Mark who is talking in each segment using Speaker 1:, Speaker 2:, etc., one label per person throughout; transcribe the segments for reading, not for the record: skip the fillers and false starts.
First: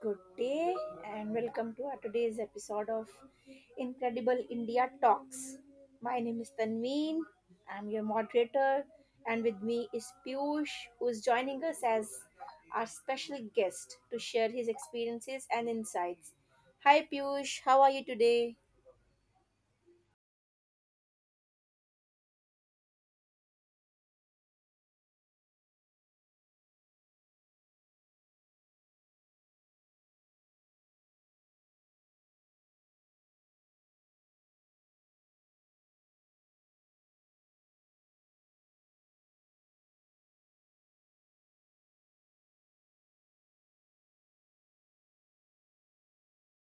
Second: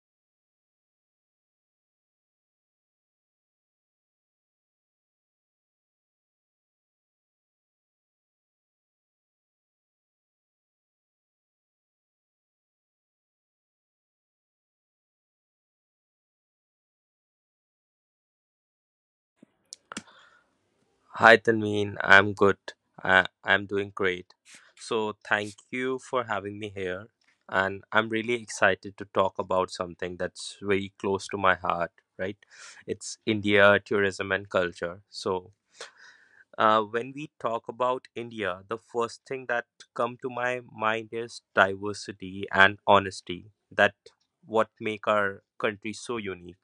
Speaker 1: Good day, and welcome to our today's episode of Incredible India Talks. My name is Tanveen. I'm your moderator, and with me is Piyush, who is joining us as our special guest to share his experiences and insights. Hi, Piyush. How are you today?
Speaker 2: Hi, Tanveen. I'm good. I'm doing great. So, thank you for having me here. And I'm really excited to talk about something that's very close to my heart, right? It's India, tourism, and culture. When we talk about India, the first thing that come to my mind is diversity and honesty. That what make our country so unique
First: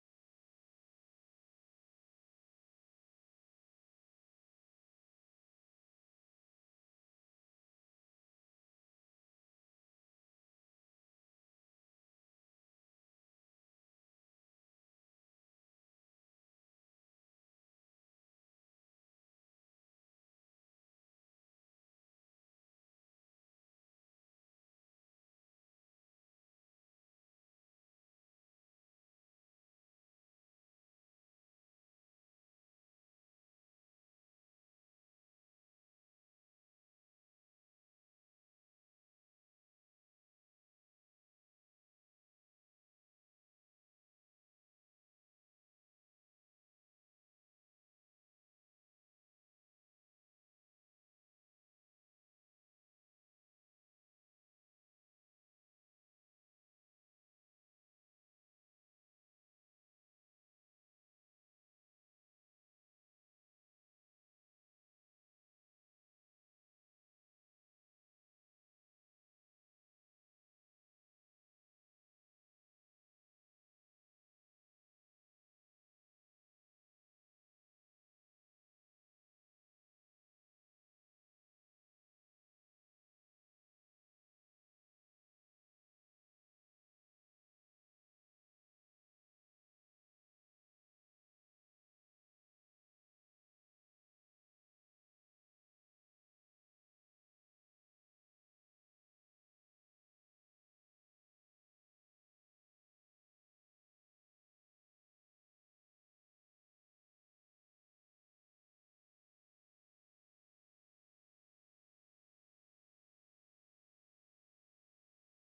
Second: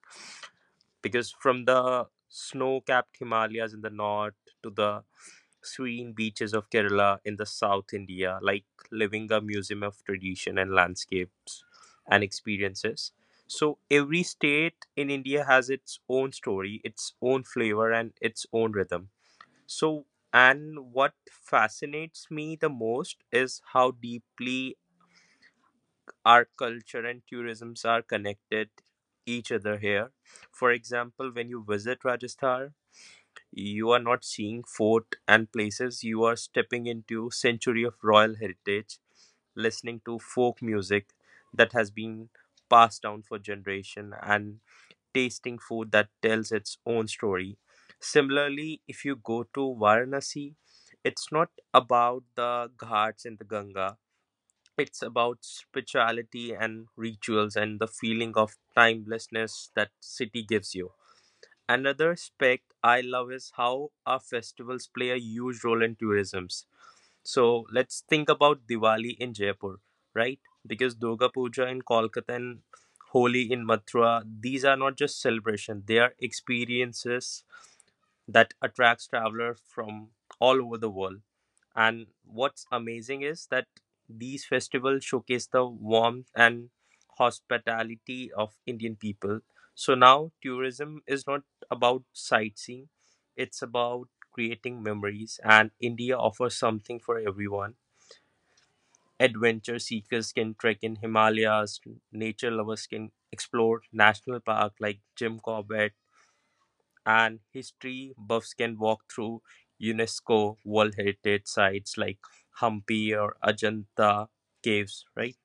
Speaker 2: because from the snow-capped Himalayas in the north to the serene beaches of Kerala in the South India, like living a museum of tradition and landscapes and experiences. So every state in India has its own story, its own flavor, and its own rhythm. So, and what fascinates me the most is how deeply our culture and tourisms are connected each other here. For example, when you visit Rajasthan, you are not seeing fort and places, you are stepping into century of royal heritage, listening to folk music that has been passed down for generation, and tasting food that tells its own story. Similarly, if you go to Varanasi, it's not about the ghats in the Ganga, it's about spirituality and rituals and the feeling of timelessness that city gives you. Another aspect I love is how our festivals play a huge role in tourism. So let's think about Diwali in Jaipur, right? Because Durga Puja in Kolkata and Holi in Mathura, these are not just celebrations, they are experiences that attracts travelers from all over the world. And what's amazing is that these festivals showcase the warmth and hospitality of Indian people. So now tourism is not about sightseeing, it's about creating memories, and India offers something for everyone. Adventure seekers can trek in Himalayas, nature lovers can explore national park like Jim Corbett, and history buffs can walk through UNESCO World Heritage sites like Hampi or Ajanta caves, right?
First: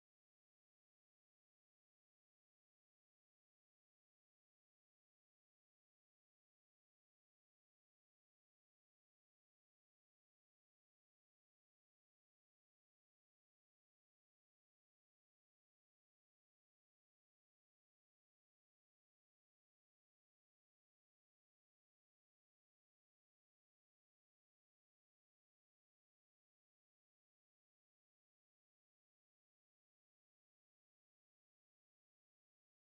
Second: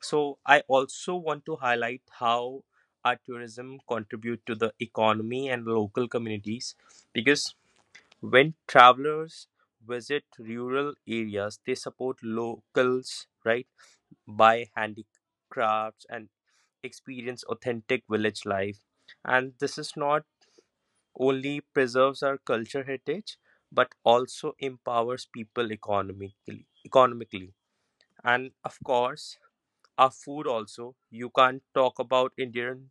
Speaker 2: So I also want to highlight how our tourism contribute to the economy and local communities, because when travelers visit rural areas, they support locals, right, by handicrafts and experience authentic village life. And this is not only preserves our culture heritage, but also empowers people economically. And of course, our food also, you can't talk about Indian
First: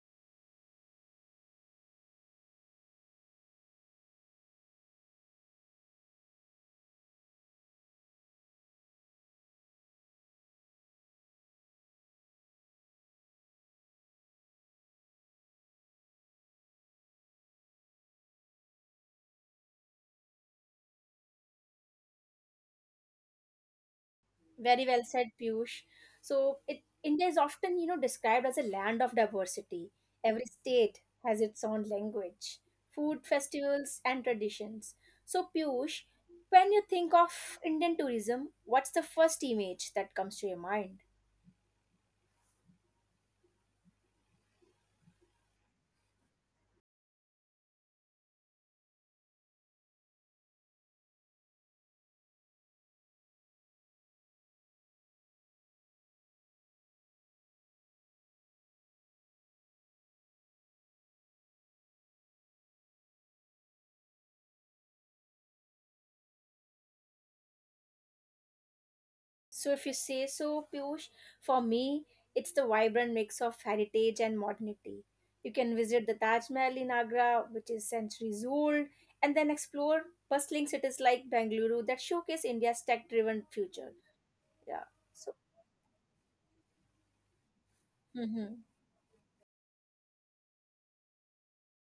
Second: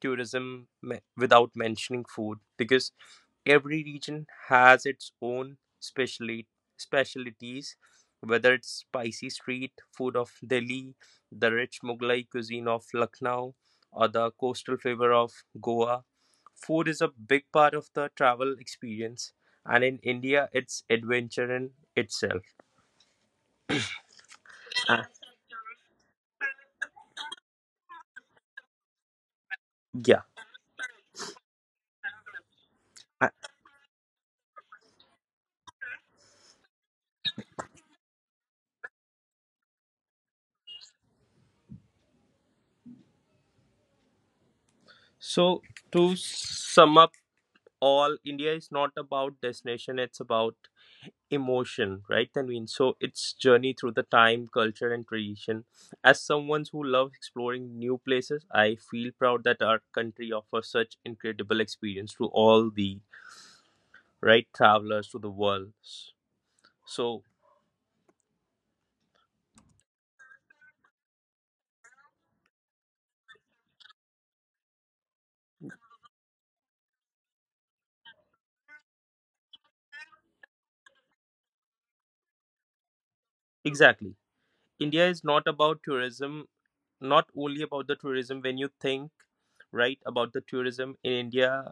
Speaker 2: tourism without mentioning food, because every region has its own specially specialties, whether it's spicy street food of Delhi, the rich Mughlai cuisine of Lucknow, or the coastal flavor of Goa. Food is a big part of the travel experience, and in India, it's adventure in itself.
Speaker 1: Very
Speaker 2: Uh,
Speaker 1: well said, Piyush. So, India is often, you know, described as a land of diversity.
Speaker 2: yeah.
Speaker 1: Every state has its own language, food
Speaker 2: Uh,
Speaker 1: festivals, and traditions. So, Piyush, when you think of Indian tourism, what's the first image that comes to your mind?
Speaker 2: So, to sum up all, India is not about destination, it's about emotion, right, Tanveen? So its journey through the time, culture, and tradition. As someone who loves exploring new places, I feel proud that our country offers such incredible experience to all the right travelers to the world. So
Speaker 1: So, if you say so, Piyush, for me, it's the vibrant mix of heritage and modernity. You can visit the Taj Mahal in Agra, which is centuries old, and then explore bustling cities like Bengaluru that showcase India's tech driven future.
Speaker 2: exactly,
Speaker 1: Yeah.
Speaker 2: India
Speaker 1: So,
Speaker 2: is not about tourism, not only about the tourism.
Speaker 1: hmm
Speaker 2: When you think right about the tourism in India,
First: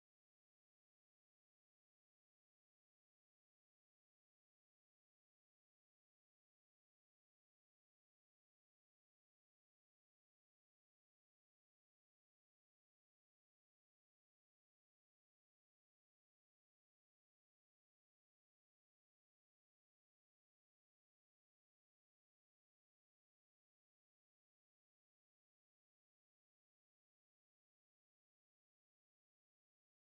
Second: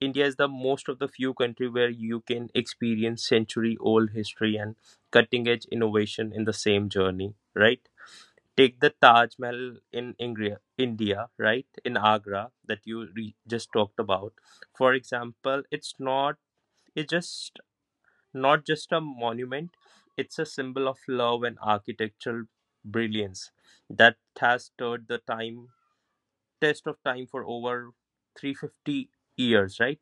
Speaker 2: India is the most of the few country where you can experience century old history and cutting edge innovation in the same journey, right? Take the Taj Mahal in India, right? In Agra that you just talked about. For example, it's not it's just not just a monument, it's a symbol of love and architectural brilliance that has stood the time test of time for over 350 years, right?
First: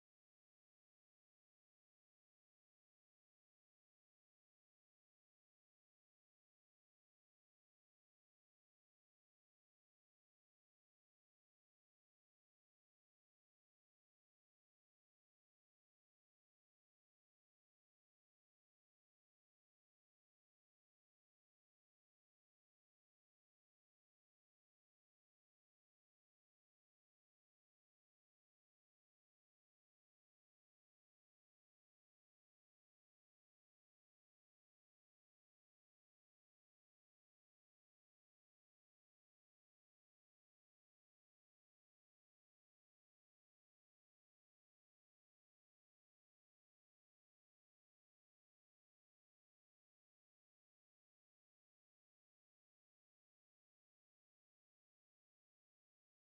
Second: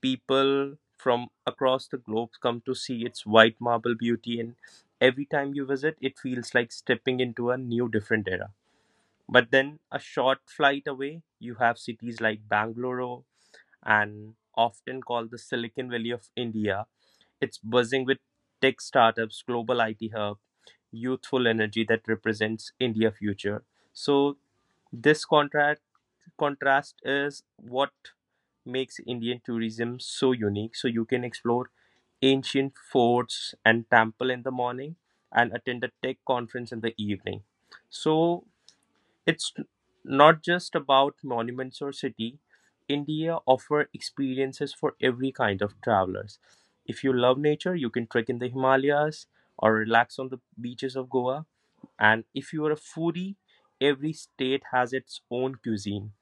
Speaker 2: People from across the globe come to see its white marble beauty, and every time you visit it feels like stepping into a new different era. But then a short flight away you have cities like Bangalore, and often called the Silicon Valley of India. It's buzzing with tech startups, global IT hub, youthful energy that represents India future. So this contract contrast is what makes Indian tourism so unique. So you can explore ancient forts and temple in the morning and attend a tech conference in the evening. So it's not just about monuments or city. India offer experiences for every kind of travelers. If you love nature, you can trek in the Himalayas or relax on the beaches of Goa. And if you are a foodie, every state has its own cuisine.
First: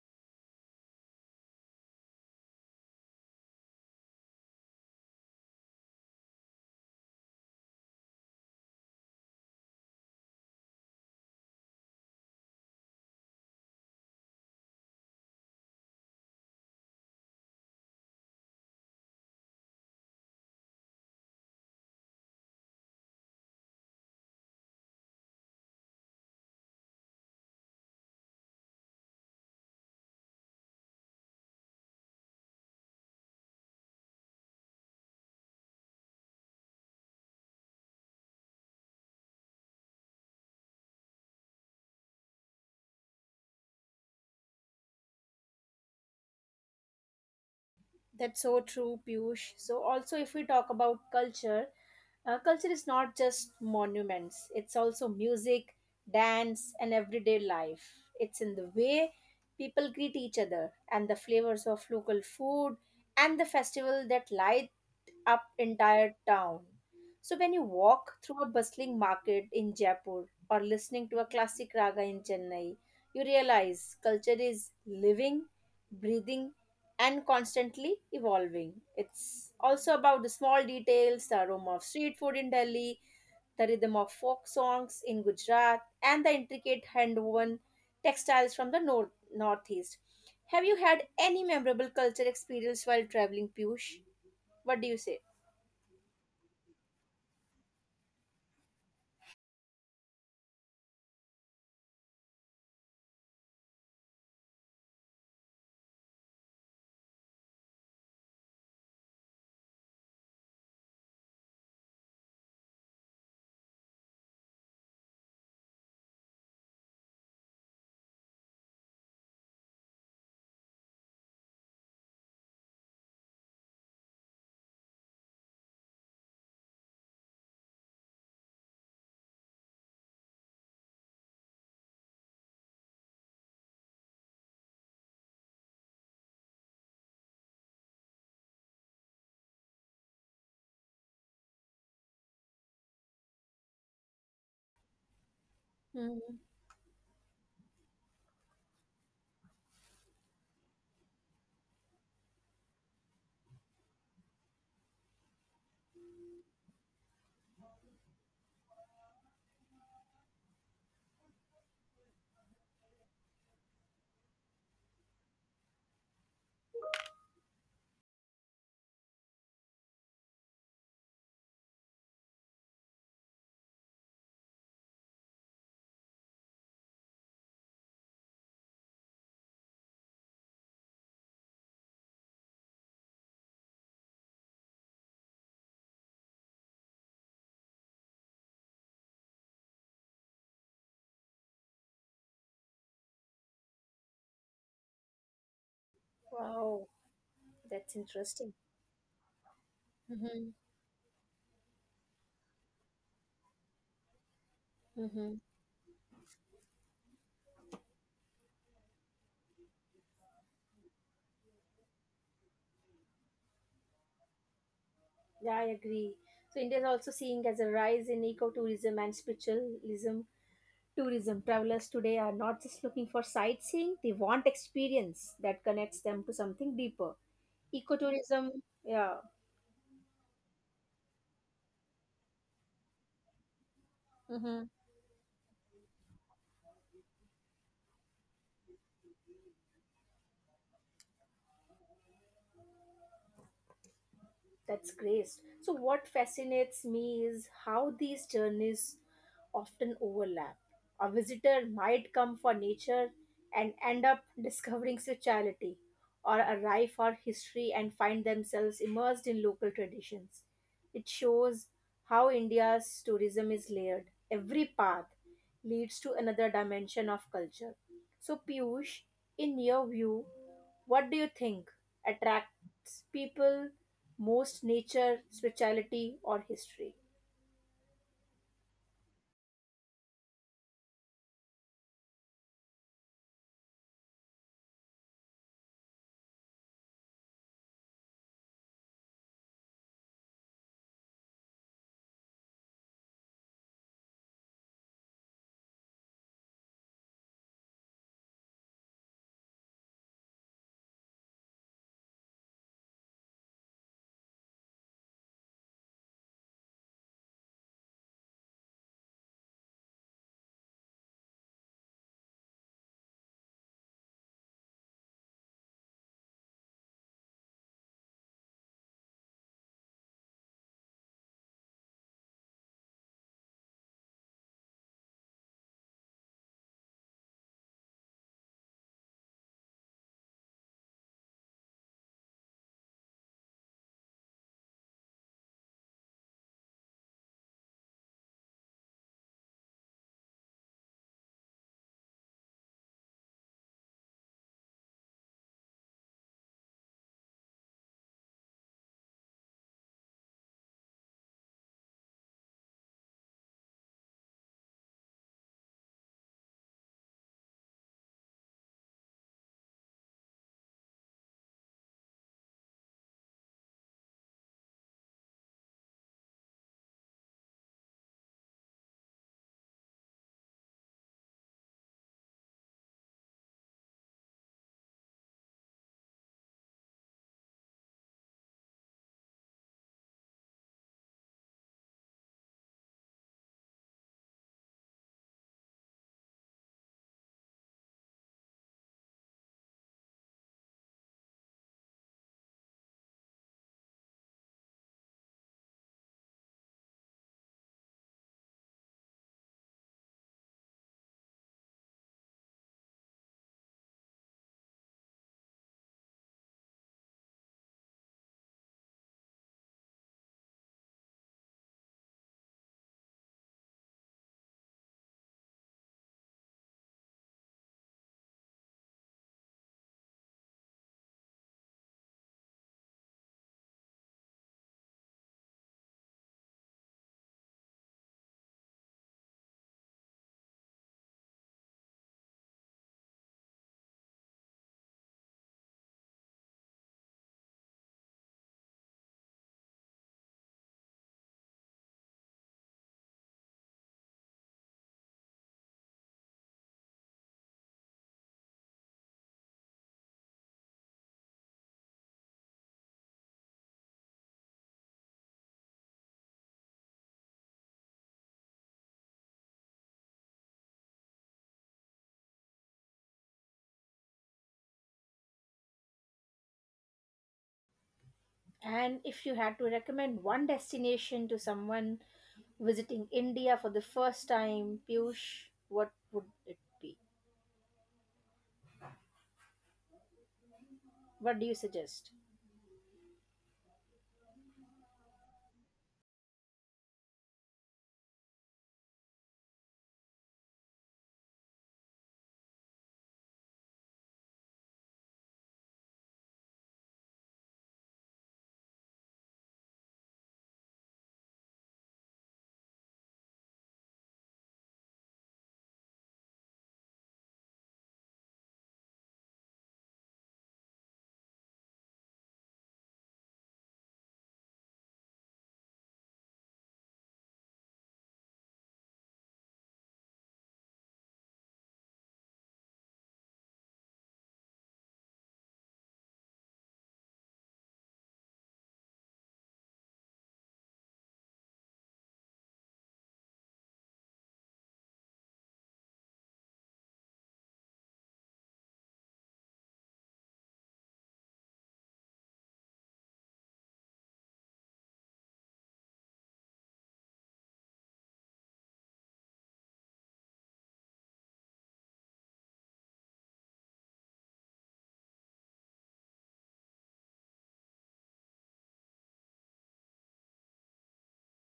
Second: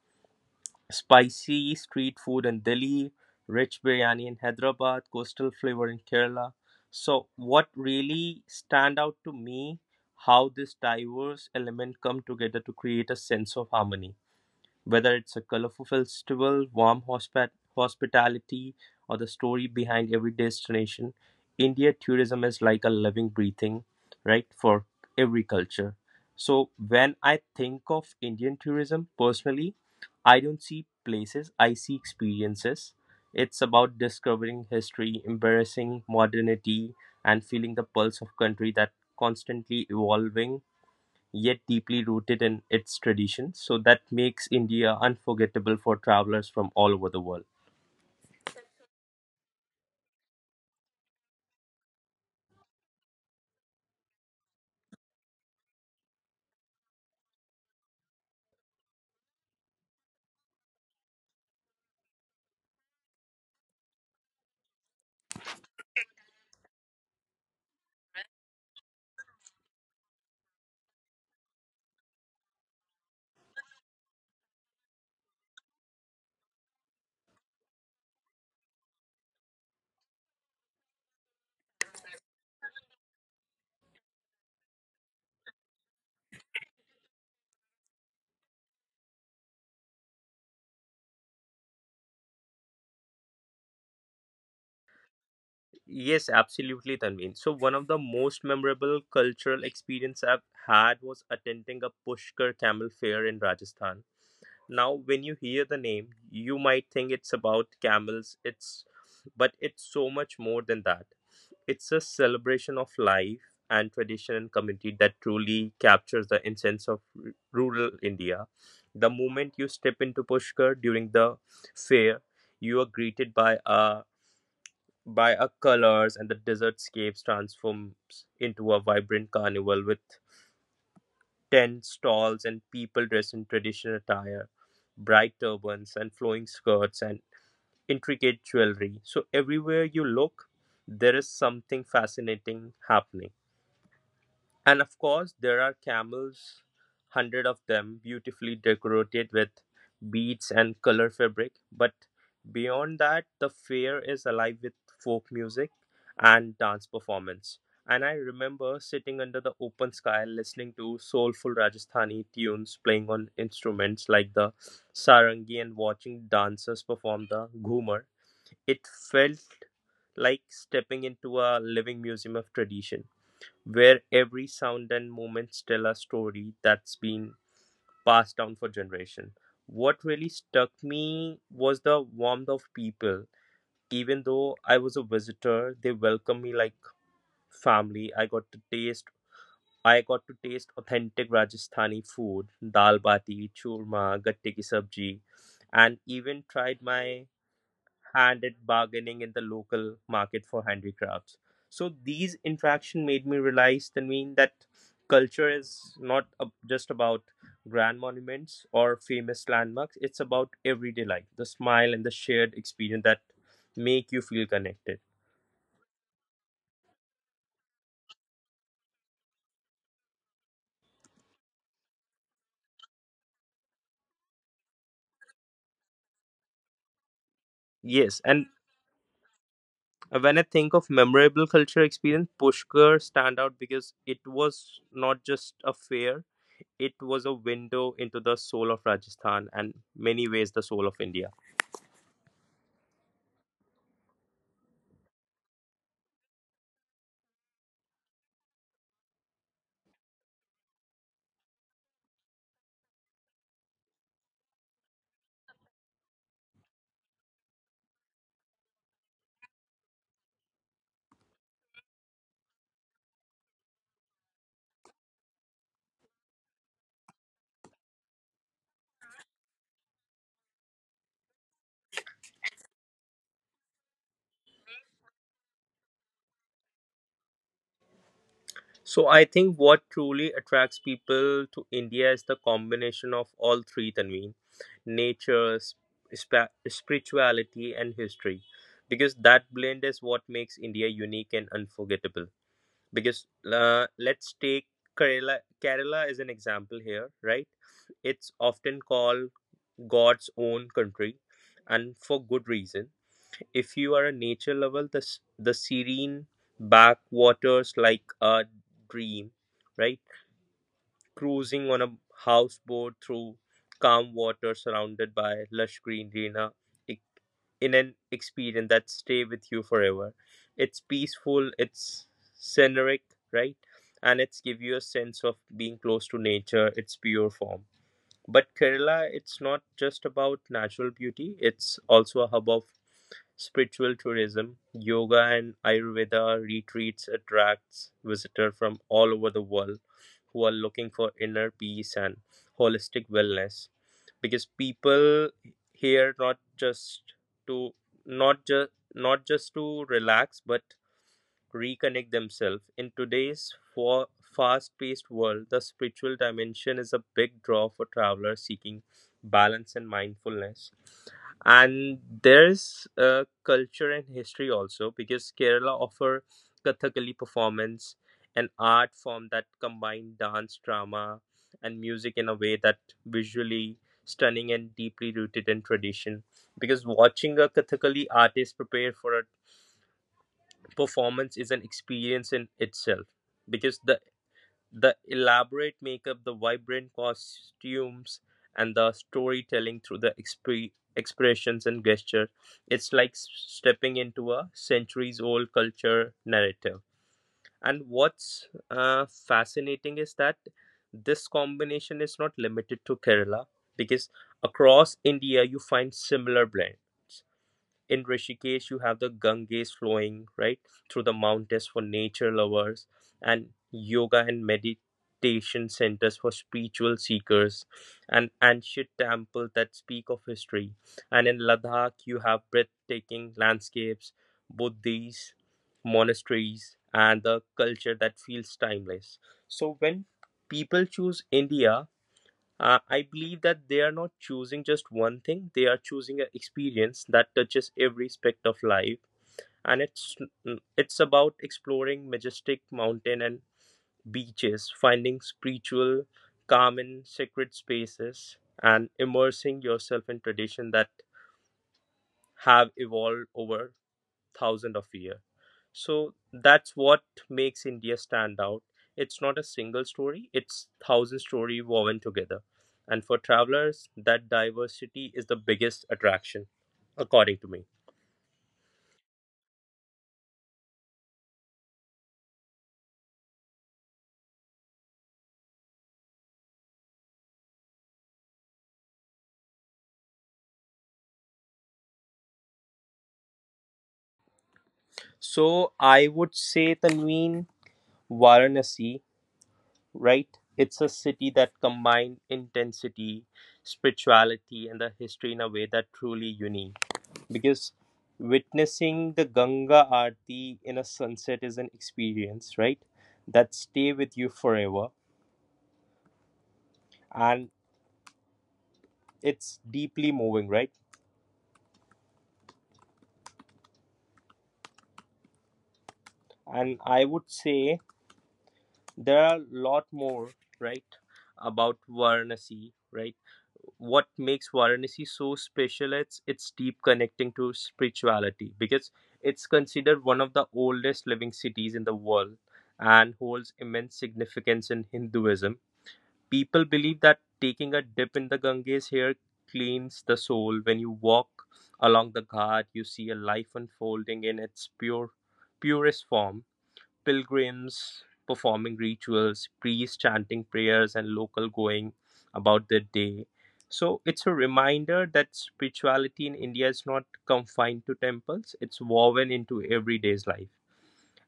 Speaker 2: Spicy street food in Delhi, rich biryani in Hyderabad, coastal flavor in Kerala. So what really stand out to me, how this diverse element come together to create a sense of harmony. Whether it's a colorful festival, warm hospitality, or the story behind every destination, India tourism is like a living, breathing, right, for every culture. So when I think of Indian tourism personally, I don't see places, I see experiences. It's about discovering history, embracing modernity, and feeling the pulse of country that constantly evolving yet deeply rooted in its traditions. So that makes India unforgettable for travelers from all over the world.
Speaker 1: that's so true, Piyush. So, also, if we talk about culture, culture is not just monuments, it's also music, dance, and everyday life. It's in the way people greet each other, and the flavors of local food, and the festival that light up entire town. So when you walk through a bustling market in Jaipur or listening to a classic raga in Chennai, you realize culture is living, breathing, and constantly evolving. It's also about the small details, the aroma of street food in Delhi, the rhythm of folk songs in Gujarat, and the intricate hand-woven textiles from the northeast. Have you had any memorable culture experience while traveling, Piyush? What do you say?
Speaker 2: Yes, absolutely, Tanveen. So one of the most memorable cultural experience I've had was attending a Pushkar Camel Fair in Rajasthan. Now, when you hear the name, you might think it's about camels. It's, but it's so much more than that. It's a celebration of life and tradition and community that truly captures the essence of rural India. The moment you step into Pushkar during the fair, you are greeted by a colors, and the desert scapes transforms into a vibrant carnival with tent stalls and people dressed in traditional attire, bright turbans and flowing skirts and intricate jewelry. So everywhere you look, there is something fascinating happening. And of course, there are
Speaker 1: Mm-hmm.
Speaker 2: camels, hundred of them, beautifully decorated with beads and color fabric. But beyond that, the fair is alive with folk music and dance performance. And I remember sitting under the open sky listening to soulful Rajasthani tunes playing on instruments like the sarangi, and watching dancers perform the ghumar. It felt like stepping into a living museum of tradition, where every sound and movements tell a story that's been passed down for generation. What really stuck me was the warmth of people. Even though I was a visitor, they welcomed me like family. I got to taste authentic Rajasthani food, dal bati churma, gatte ki sabji, and even tried
Speaker 1: Wow,
Speaker 2: my
Speaker 1: that's
Speaker 2: hand
Speaker 1: interesting.
Speaker 2: at bargaining in the local market
Speaker 1: Mm-hmm.
Speaker 2: for handicrafts. So these interaction made me realize, Tanveen, that
Speaker 1: Mm-hmm.
Speaker 2: culture is not just about grand monuments or famous landmarks. It's about everyday life, the smile and the shared experience that make you feel connected.
Speaker 1: Yeah, I agree. So India is also seeing as a rise in ecotourism and spiritualism tourism. Travelers today are not just looking for sightseeing, they want experience that connects them to something deeper.
Speaker 2: Yes,
Speaker 1: Ecotourism,
Speaker 2: and
Speaker 1: yeah.
Speaker 2: when I think of memorable culture experience, Pushkar stand out because it
Speaker 1: Mm-hmm.
Speaker 2: was not just a fair; it was a window into the soul of Rajasthan and many ways the soul of India.
Speaker 1: That's great. So, what fascinates me is how these journeys often overlap. A visitor might come for nature and end up discovering spirituality, or arrive for history and find themselves immersed in local traditions. It shows how India's tourism is layered. Every path leads to another dimension of culture. So, Piyush, in your view, what do you think attracts people most, nature, spirituality, or history?
Speaker 2: So I think what truly attracts people to India is the combination of all three, Tanveen, nature, spirituality, and history, because that blend is what makes India unique and unforgettable. Because Let's take Kerala. Kerala is an example here, right? It's often called God's own country, and for good reason. If you are a nature lover, the the serene backwaters like a dream, right? Cruising on a houseboat through calm water surrounded by lush greenery e, in an experience that stay with you forever. It's peaceful, it's scenic, right? And it's give you a sense of being close to nature, its pure form. But Kerala, it's not just about natural beauty, it's also a hub of spiritual tourism. Yoga and Ayurveda retreats attracts visitors from all over the world who are looking for inner peace and holistic wellness, because people here not just to not just not just to relax, but reconnect themselves. In today's for fast-paced world, the spiritual dimension is a big draw for travelers seeking balance and mindfulness. And there's culture and history also, because Kerala offer Kathakali performance, an art form that combine dance, drama, and music in a way that visually stunning and deeply rooted in tradition, because watching a Kathakali artist prepare for a performance is an experience in itself, because the elaborate makeup, the vibrant costumes, and the storytelling through the expressions and gesture, it's like stepping into a centuries old culture narrative. And what's fascinating is that this combination is not limited to Kerala, because across India you find similar blends. In Rishikesh, you have the Ganges flowing right through the mountains for nature lovers, and yoga and meditation centers for spiritual seekers, and ancient temples that speak of history. And in Ladakh, you have breathtaking landscapes, Buddhist monasteries, and the culture that feels timeless. So when people choose India, I believe that they are not choosing just one thing; they are choosing an experience that touches every aspect of life. And it's about exploring majestic mountain and beaches, finding spiritual, calm and sacred spaces, and immersing yourself in tradition that have evolved over thousand of year. So that's what makes India stand out. It's not a single story, it's thousand story woven together. And for travelers, that diversity is the biggest attraction, according to me.
Speaker 1: And if you had to recommend one destination to someone visiting India for the first time, Piyush, what would it be? What do you suggest?
Speaker 2: So I would say Tanveen, Varanasi, right? It's a city that combined intensity, spirituality, and the history in a way that truly unique. Because witnessing the Ganga Aarti in a sunset is an experience, right? That stay with you forever, and it's deeply moving, right? And I would say there are a lot more, right, about Varanasi, right? What makes Varanasi so special? It's its deep connecting to spirituality because it's considered one of the oldest living cities in the world and holds immense significance in Hinduism. People believe that taking a dip in the Ganges here cleans the soul. When you walk along the ghat, you see a life unfolding in its purest form. Pilgrims performing rituals, priests chanting prayers, and local going about their day. So it's a reminder that spirituality in India is not confined to temples, it's woven into everyday's life.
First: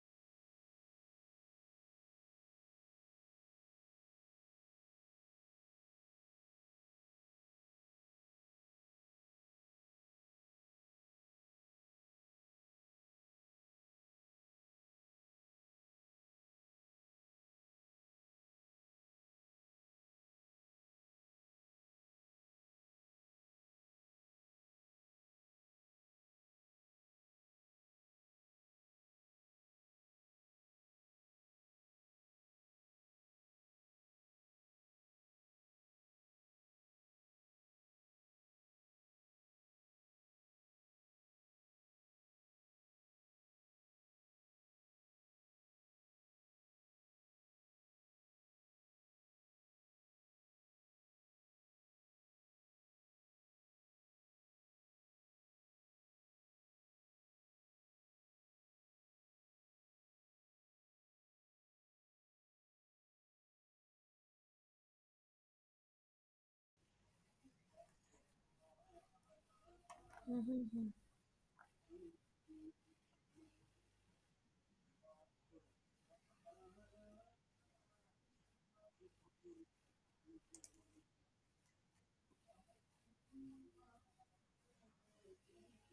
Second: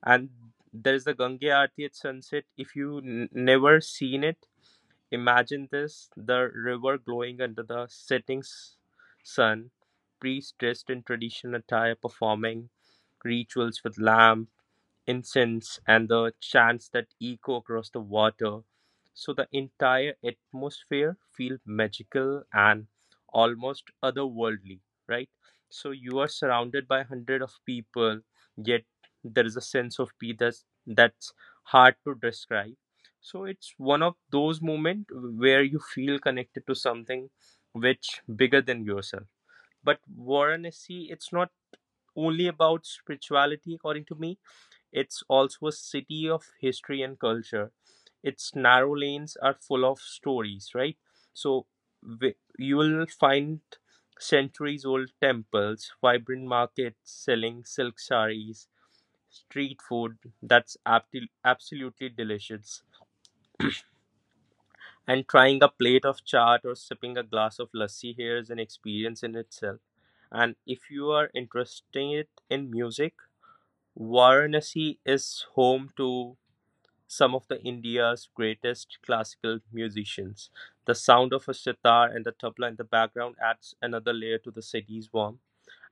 Speaker 2: And there's the Gange Aarti at sunset. If you never seen it, imagine this: the river glowing under the setting sun, priests dressed in traditional attire performing rituals with lamb, incense, and the chants that echo across the water. So the entire atmosphere feels magical and almost otherworldly, right? So you are surrounded by hundred of people, yet there is a sense of peace that's hard to describe. So it's one of those moments where you feel connected to something which bigger than yourself. But Varanasi, it's not only about spirituality, according to me it's also a city of history and culture. Its narrow lanes are full of stories, right? So you will find centuries old temples, vibrant markets selling silk saris, street food that's absolutely delicious. And trying a plate of chaat or sipping a glass of lassi here is an experience in itself. And if
Speaker 1: Mhm.
Speaker 2: you are interested in music, Varanasi is home to some of the India's greatest classical musicians. The sound of a sitar and the tabla in the background adds another layer to the city's warmth.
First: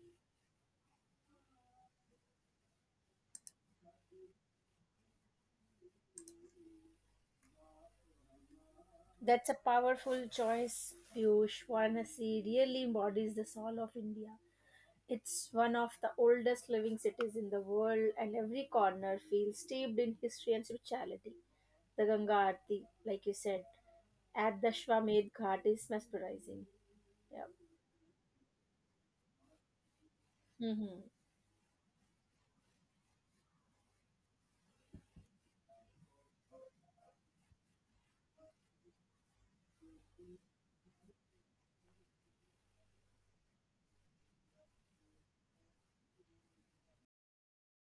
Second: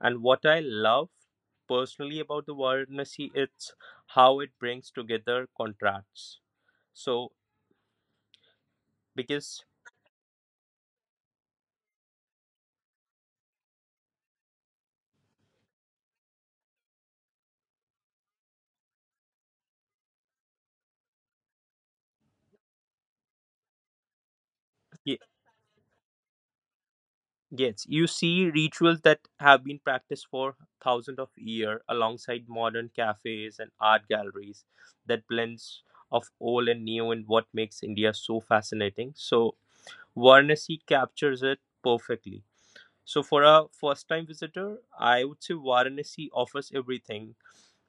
Speaker 2: And what I love personally about the Varanasi it's how it brings together contrasts. So
Speaker 1: That's a
Speaker 2: because
Speaker 1: powerful choice, Piyush. Varanasi really embodies the soul of India. It's one of the oldest living cities in the world, and every corner feels steeped in history and spirituality. The Ganga Aarti, like you said, at the
Speaker 2: ye-
Speaker 1: Ashwamedh Ghat is mesmerizing. Yeah.
Speaker 2: yes, you see rituals that have been practiced for
Speaker 1: hmm
Speaker 2: thousands of years alongside modern cafes and art galleries that blends of old and new and what makes India so fascinating. So Varanasi captures it perfectly. So, for a first time visitor, I would say Varanasi offers everything:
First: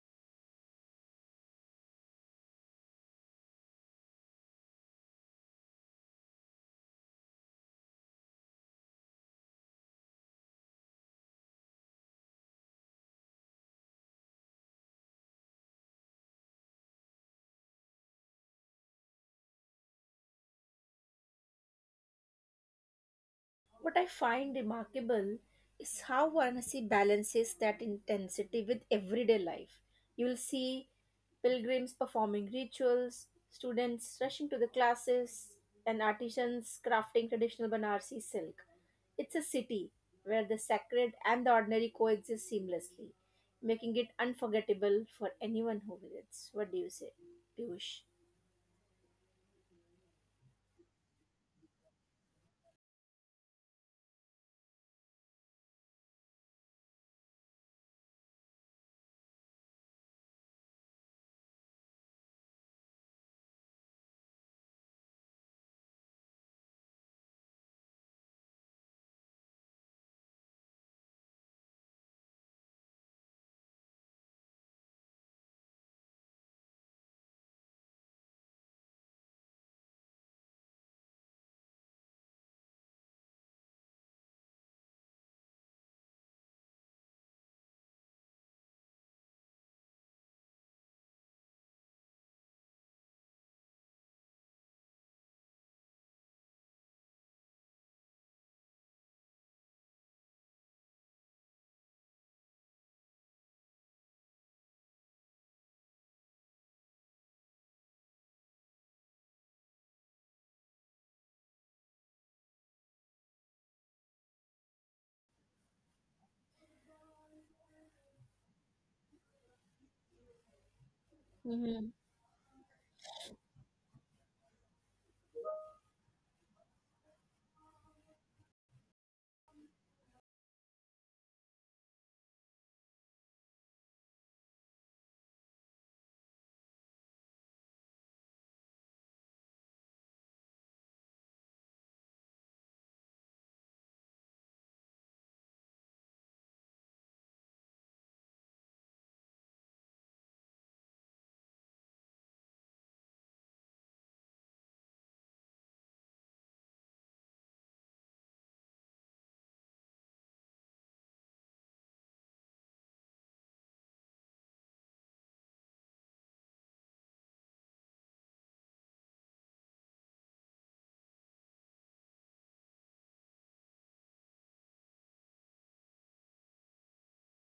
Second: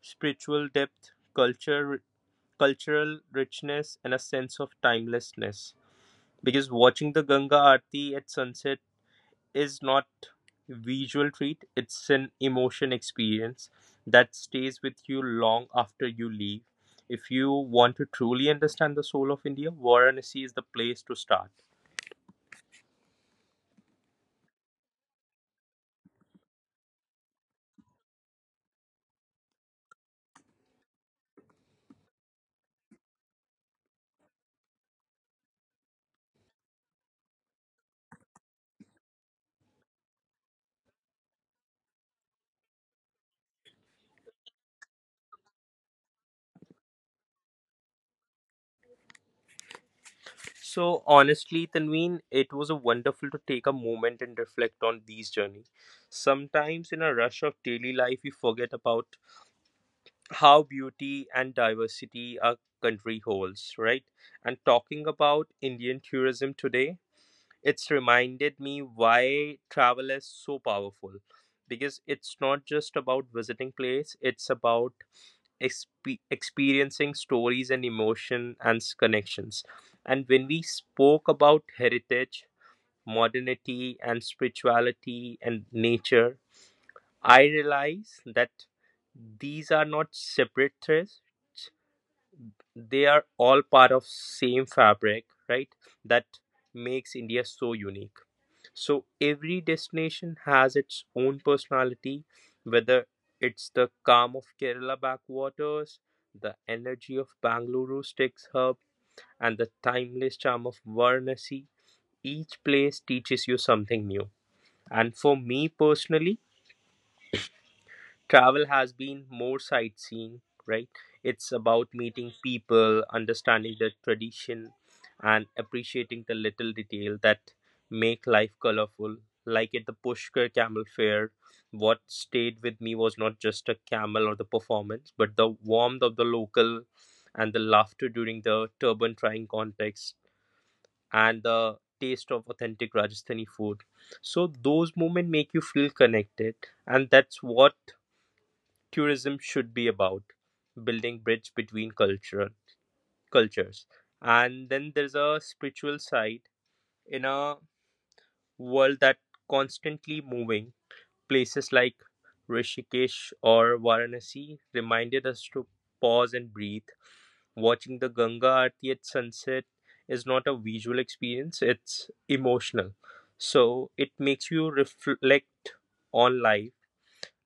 Speaker 2: spiritual depth, culture, cultural richness, and a sense of timelessness. Because watching the Ganga Aarti at sunset is not visual treat, it's an emotion experience that stays with you long after you leave. If you want to truly understand the soul of India, Varanasi is the place to start.
Speaker 1: What I find remarkable is how Varanasi balances that intensity with everyday life. You will see pilgrims performing rituals, students rushing to the classes, and artisans crafting traditional Banarsi silk. It's a city where the sacred and the ordinary coexist seamlessly, making it unforgettable for anyone who visits. What do you say, Piyush?
Speaker 2: So honestly, Tanveen, it was a wonderful to take a moment and reflect on these journeys. Sometimes in a rush of daily life, we forget about how beauty and diversity our country holds, right? And talking about Indian tourism today, it's reminded me why travel is so powerful because it's not just about visiting place, it's about experiencing stories and emotion and connections. And when we spoke about heritage, modernity, and spirituality and nature, I realize that these are not separate threads; they are all part of same fabric, right? That makes India so unique. So every destination has its own personality, whether it's the calm of Kerala backwaters, the energy of Bangaluru's tech hub, and the timeless charm of Varanasi. Each place teaches you something new. And for me personally, travel has been more sightseeing, right, it's
Speaker 1: Hmm.
Speaker 2: about meeting people, understanding their tradition and appreciating the little detail that make life colorful, like at the Pushkar camel fair. What stayed with me was not just a camel or the performance but the warmth of the local and the laughter during the turban trying contest and the taste of authentic Rajasthani food. So those moments make you feel connected, and that's what tourism should be about: building bridge between cultural cultures. And then there's a spiritual side. In a world that constantly moving, places like Rishikesh or Varanasi reminded us to pause and breathe. Watching the Ganga Aarti at sunset is not a visual experience, it's emotional. So it makes you reflect on life,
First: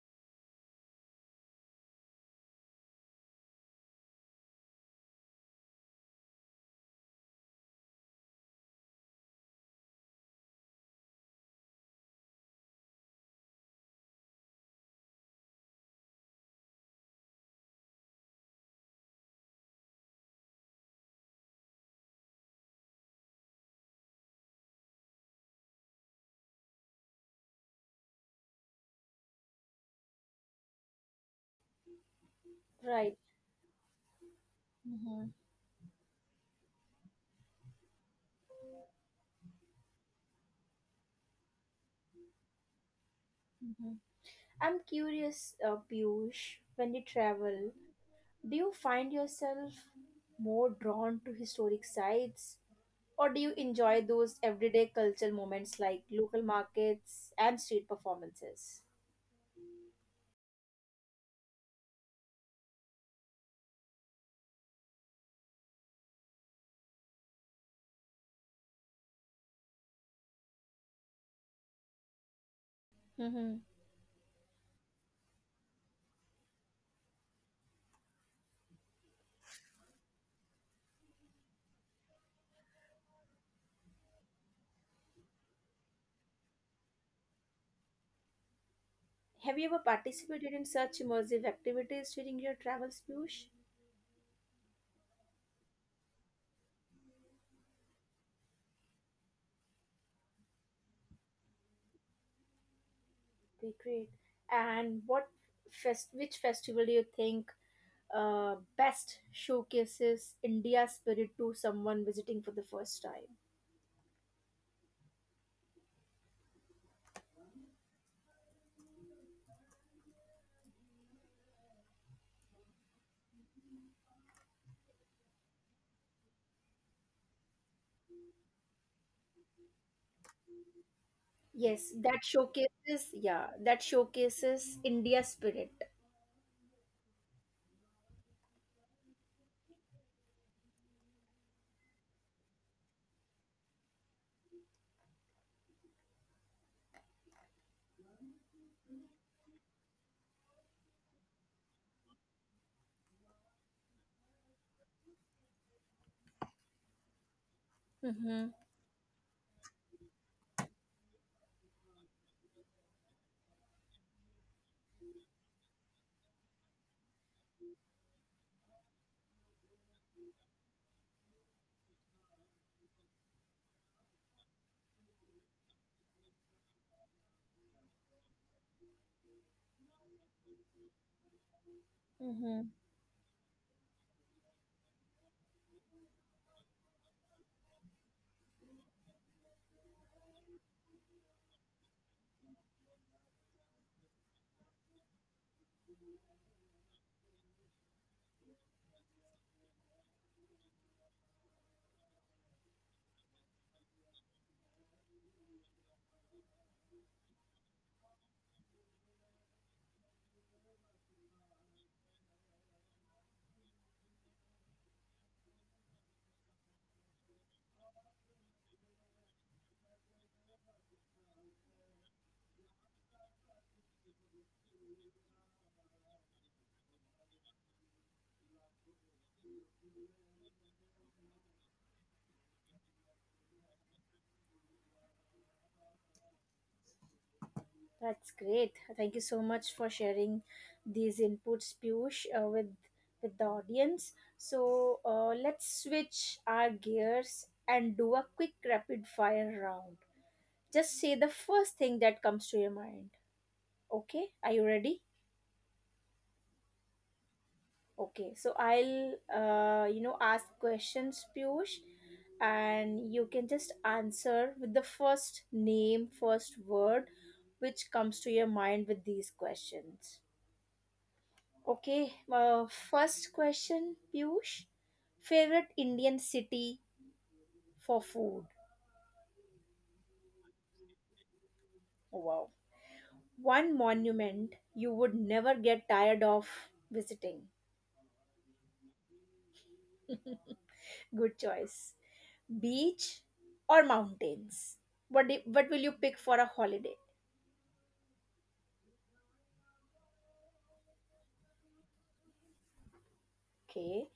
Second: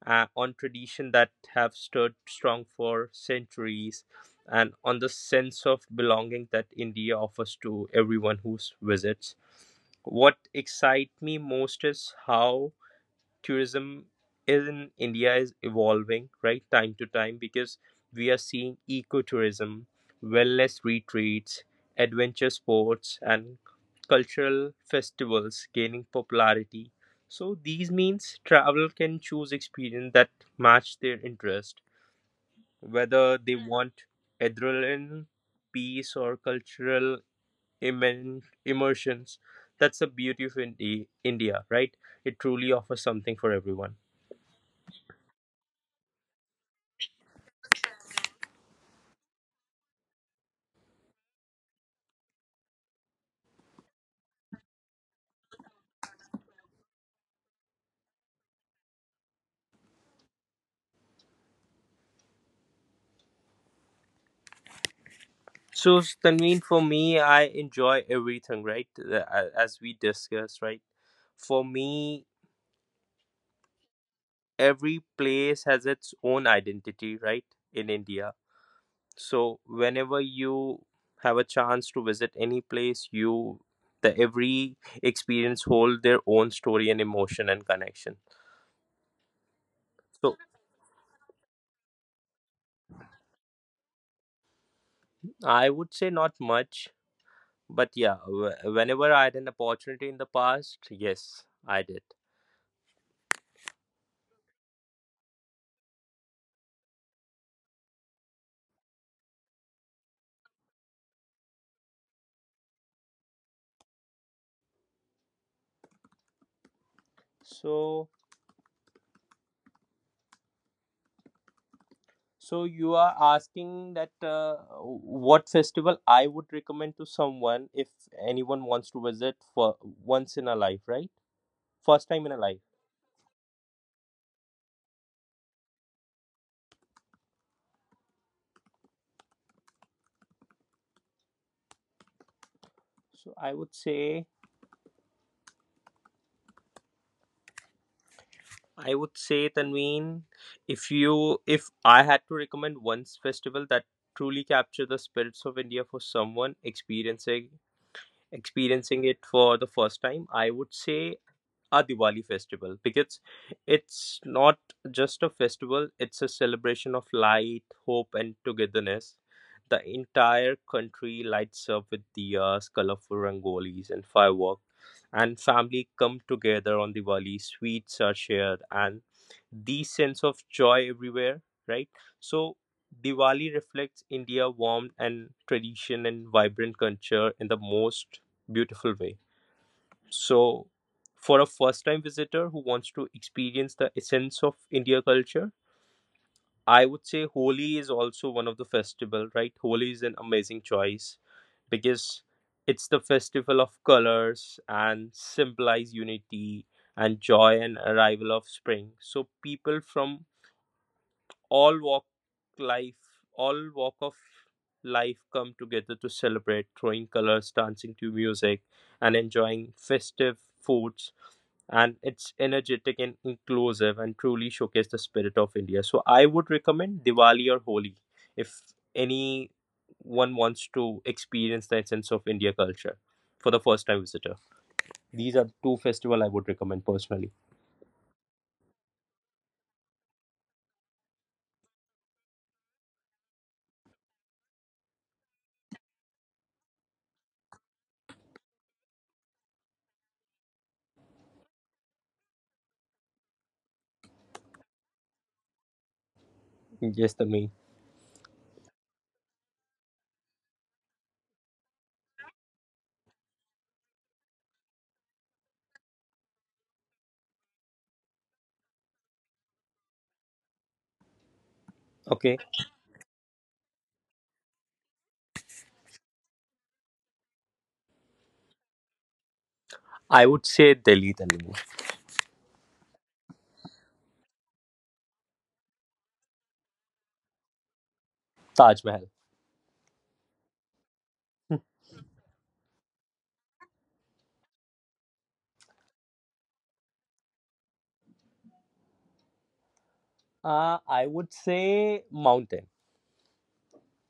Speaker 2: on tradition that have stood strong for centuries, and on the sense of belonging that India offers to everyone who visits. What excites me most is how tourism in India is evolving, right, time to time, because we are seeing ecotourism, wellness retreats, adventure sports, and cultural festivals gaining popularity. So these means travel can choose experience that match their interest,
Speaker 1: Right.
Speaker 2: whether they want adrenaline,
Speaker 1: Mm-hmm,
Speaker 2: peace, or immersions. That's the beauty of India, right? It truly offers something for
Speaker 1: mm-hmm.
Speaker 2: everyone.
Speaker 1: I'm curious, Piyush, when you travel, do you find yourself more drawn to historic sites or do you enjoy those everyday cultural moments like local markets and street performances?
Speaker 2: So Tanveen, for me, I enjoy everything, right? As we discussed, right? For me,
Speaker 1: Mm-hmm.
Speaker 2: every place has its own identity, right? In India. So whenever you have a chance to visit any place, you the every experience hold their own story and emotion and connection.
Speaker 1: Have you ever
Speaker 2: So
Speaker 1: participated in such immersive activities during your travels, Piyush?
Speaker 2: I would say not much, but yeah, whenever I had an opportunity in the past, yes, I did.
Speaker 1: Okay, great. And which festival do you think best showcases India's spirit to someone visiting for the first time?
Speaker 2: So So you are asking that what festival I would recommend to someone if anyone wants to visit for once in a life, right?
Speaker 1: Yes,
Speaker 2: First
Speaker 1: that
Speaker 2: time in a life.
Speaker 1: showcases, yeah, that showcases India spirit.
Speaker 2: So I would say Tanveen, if I had to recommend one festival that truly capture the spirits of India for someone experiencing
Speaker 1: Mm-hmm.
Speaker 2: experiencing it for the first time, I would say our Diwali festival because it's not just a festival, it's a celebration of light, hope, and togetherness. The entire country lights up with diyas, colorful rangolis, and fireworks, and family come together on Diwali. Sweets are shared, and the sense of joy everywhere, right? So,
Speaker 1: Mm-hmm.
Speaker 2: Diwali reflects India warmth and tradition and vibrant culture in the most beautiful way. So, for a first time visitor who wants to experience the essence of India culture, I would say Holi is also one of the festival, right? Holi is an amazing choice because it's the festival of colors and symbolize unity and joy and arrival of spring. So people from all walk life all walk of life come together to celebrate, throwing colors, dancing to music and enjoying festive foods, and it's energetic and inclusive and truly showcase the spirit of India. So I would recommend Diwali or Holi. If anyone wants to experience that sense of India culture for the first time visitor, these are two festival I would recommend personally.
Speaker 1: That's great. Thank you so much for sharing these inputs, Piyush, with the audience. So let's switch our gears and do a quick rapid fire round. Just say the first thing that comes to your mind. Okay, are you ready?
Speaker 2: Yes, the main.
Speaker 1: Okay, so I'll, you know, ask questions, Piyush, and you can just answer with the first name, first word which comes to your mind with these questions. Okay,
Speaker 2: Okay,
Speaker 1: first question, Piyush. Favorite Indian city for food?
Speaker 2: I would say Delhi. Then
Speaker 1: Oh, wow. One monument you would never get tired of visiting.
Speaker 2: Taj Mahal.
Speaker 1: Good choice. Beach or mountains? What will you pick for a holiday?
Speaker 2: I would say mountain.
Speaker 1: Okay.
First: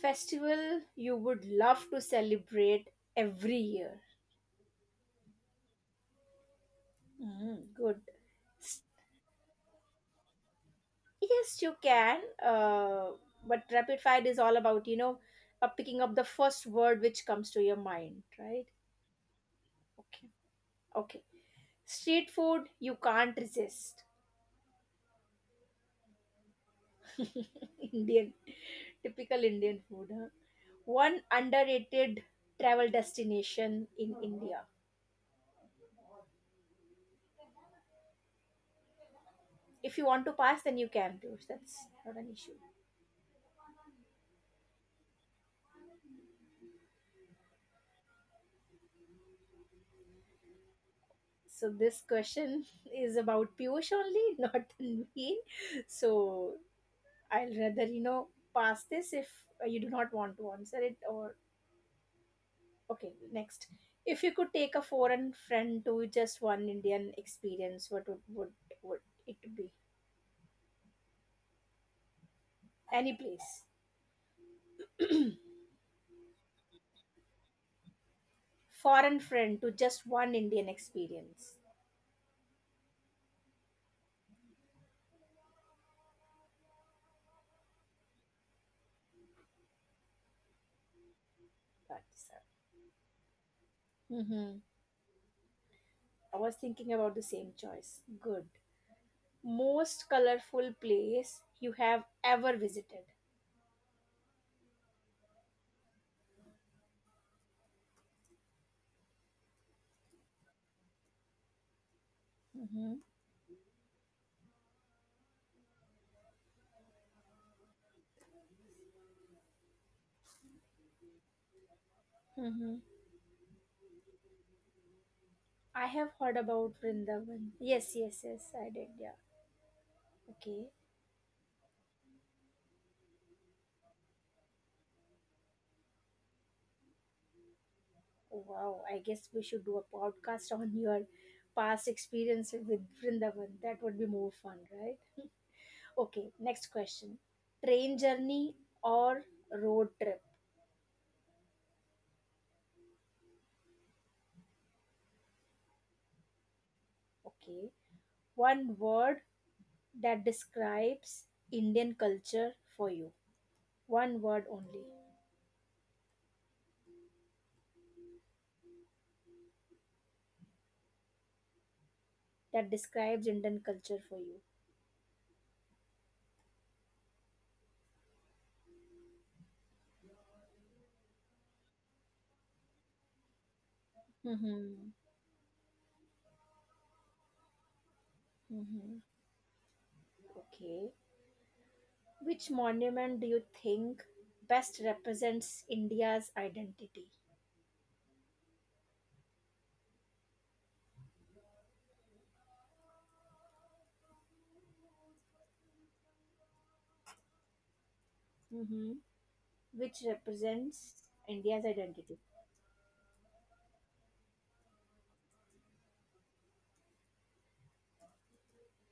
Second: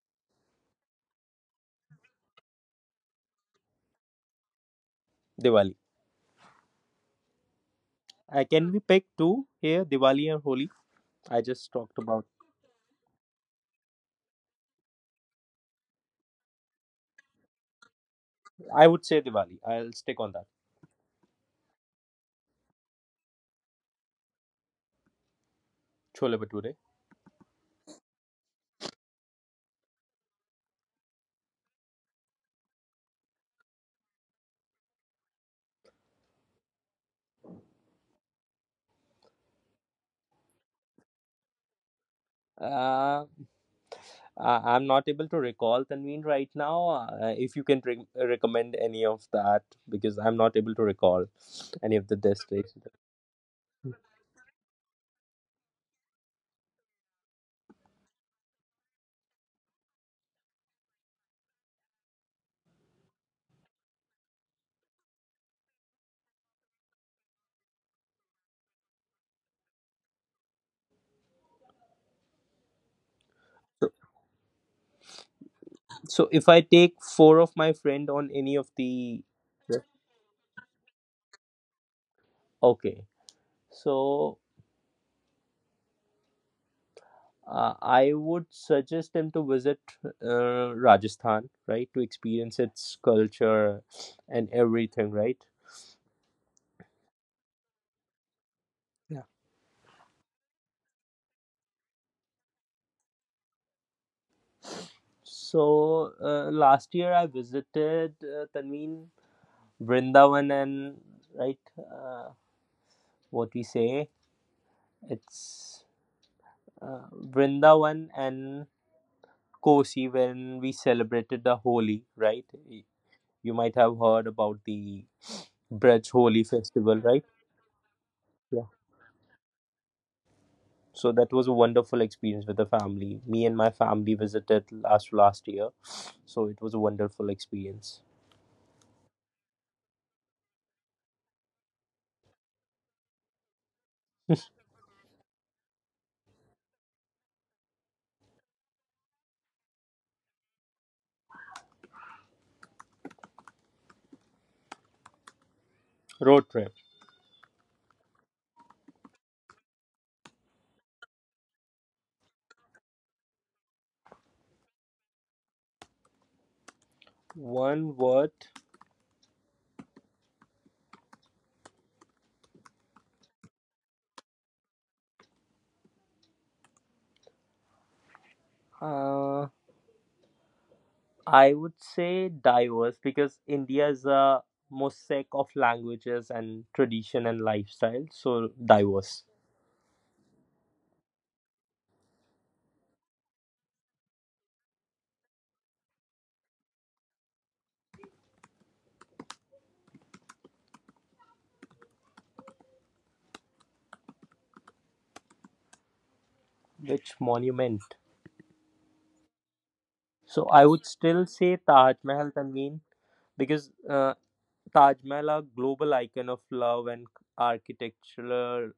Speaker 1: Festival you would love to celebrate every year.
Speaker 2: Diwali.
Speaker 1: Mm, good.
Speaker 2: Can we
Speaker 1: S-
Speaker 2: pick two here, Diwali and Holi? I
Speaker 1: Yes,
Speaker 2: just
Speaker 1: you
Speaker 2: talked
Speaker 1: can.
Speaker 2: about.
Speaker 1: But rapid fire is all about, you know, picking up the first word which comes to your mind, right?
Speaker 2: I would say Diwali. I'll stick
Speaker 1: Okay.
Speaker 2: on that.
Speaker 1: Okay. Street food you can't resist.
Speaker 2: Chole Bhature.
Speaker 1: Indian. Typical Indian food, huh? One underrated travel destination in India. If you want to pass, then you can, do. That's not an issue.
Speaker 2: Uh, I'm not able to recall Tanveen right now. If you can recommend any of that, because I'm not able to recall
Speaker 1: So
Speaker 2: any
Speaker 1: this
Speaker 2: of the
Speaker 1: question
Speaker 2: destinations.
Speaker 1: is about Piyush only, not Tanveen. So I'll rather, you know, pass this if you do not want to answer it or okay, next. If you could take a foreign friend to just one Indian experience, what would it be? Any place.
Speaker 2: So if I take four of my friend on any of
Speaker 1: Foreign
Speaker 2: the,
Speaker 1: friend to just one Indian experience.
Speaker 2: okay. So I would suggest them to visit Rajasthan, right, to
Speaker 1: That's
Speaker 2: experience its culture and
Speaker 1: Mm-hmm.
Speaker 2: everything, right?
Speaker 1: I was thinking about the same choice. Good.
Speaker 2: Yeah.
Speaker 1: Most colorful place you have ever visited.
Speaker 2: So last year I visited Tanveen, Vrindavan and right,
Speaker 1: Mhm.
Speaker 2: what we say it's uh, Vrindavan and Kosi when we celebrated the Holi, right?
Speaker 1: Mm-hmm.
Speaker 2: You might have heard about the
Speaker 1: I have
Speaker 2: Braj
Speaker 1: heard
Speaker 2: Holi
Speaker 1: about
Speaker 2: festival, right?
Speaker 1: Vrindavan. Yes, yes, yes, I
Speaker 2: Yeah.
Speaker 1: did. Yeah. Okay.
Speaker 2: So that was a wonderful experience with the family. Me and my family visited last year, so it was a wonderful experience.
Speaker 1: Wow. I guess we should do a podcast on your past experience with Vrindavan. That would be more fun, right? Okay. Next question. Train journey or road trip?
Speaker 2: Road trip.
Speaker 1: Okay. One word that describes Indian culture for you. One word only
Speaker 2: One word.
Speaker 1: that describes Indian culture for you.
Speaker 2: Uh, I would say diverse because India is a
Speaker 1: Mm-hmm.
Speaker 2: mosaic of languages and tradition and lifestyle. So
Speaker 1: Mm-hmm.
Speaker 2: diverse.
Speaker 1: Okay. Which monument do you think best represents India's identity?
Speaker 2: Which monument?
Speaker 1: hmm Which
Speaker 2: So I would
Speaker 1: represents
Speaker 2: still
Speaker 1: India's
Speaker 2: say Taj
Speaker 1: identity?
Speaker 2: Mahal, Tanveen, because Taj Mahal, a global icon of love and architectural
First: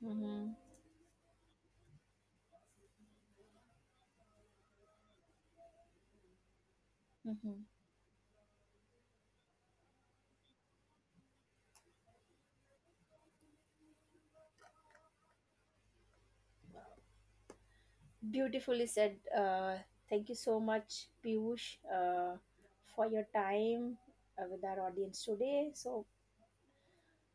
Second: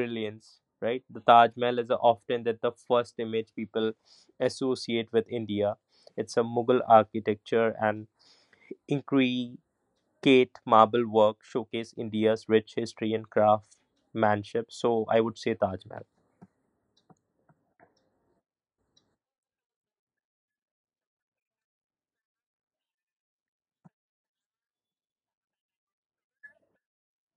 Speaker 1: hmm
Speaker 2: right? The Taj Mahal is often that the first image people associate with India. It's a Mughal
Speaker 1: hmm.
Speaker 2: architecture and intricate marble work showcase India's rich history and craftsmanship. So I would say Taj Mahal.
Speaker 1: Beautifully said. Thank you so much, Piyush, for your time with our audience today. So,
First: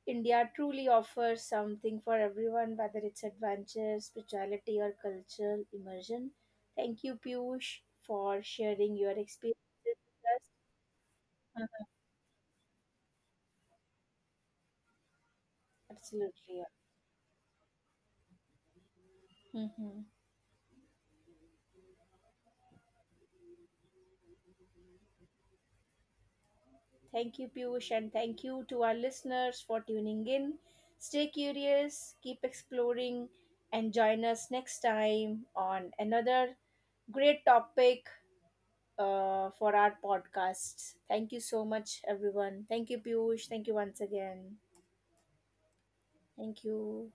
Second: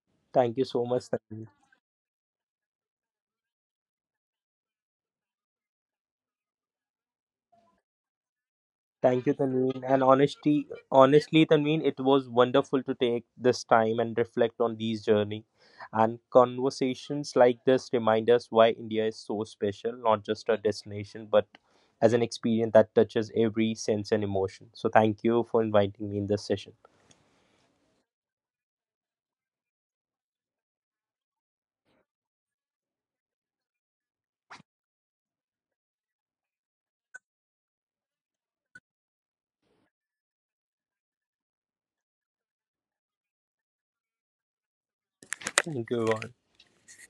Speaker 1: India
Speaker 2: Thank you so
Speaker 1: truly
Speaker 2: much,
Speaker 1: offers
Speaker 2: Tanvi.
Speaker 1: something for everyone, whether it's adventure, spirituality, or cultural immersion. Thank you, Piyush, for sharing your
Speaker 2: Thank you, Tanveen.
Speaker 1: experiences
Speaker 2: And honestly,
Speaker 1: with
Speaker 2: honestly, Tanveen,
Speaker 1: us.
Speaker 2: it was wonderful to take this time and reflect on these journey. And
Speaker 1: Absolutely.
Speaker 2: conversations like this remind us why India is so
Speaker 1: yeah.
Speaker 2: special,
Speaker 1: hmm
Speaker 2: not just a destination, but as an experience that touches every sense and emotion. So thank you for inviting me in this session.
Speaker 1: Thank you, Piyush, and thank you to our listeners for tuning in. Stay curious, keep exploring, and join us next time on another great topic for our podcast. Thank you so much, everyone. Thank you, Piyush. Thank you once again.
Speaker 2: Thank you, everyone.
Speaker 1: Thank you.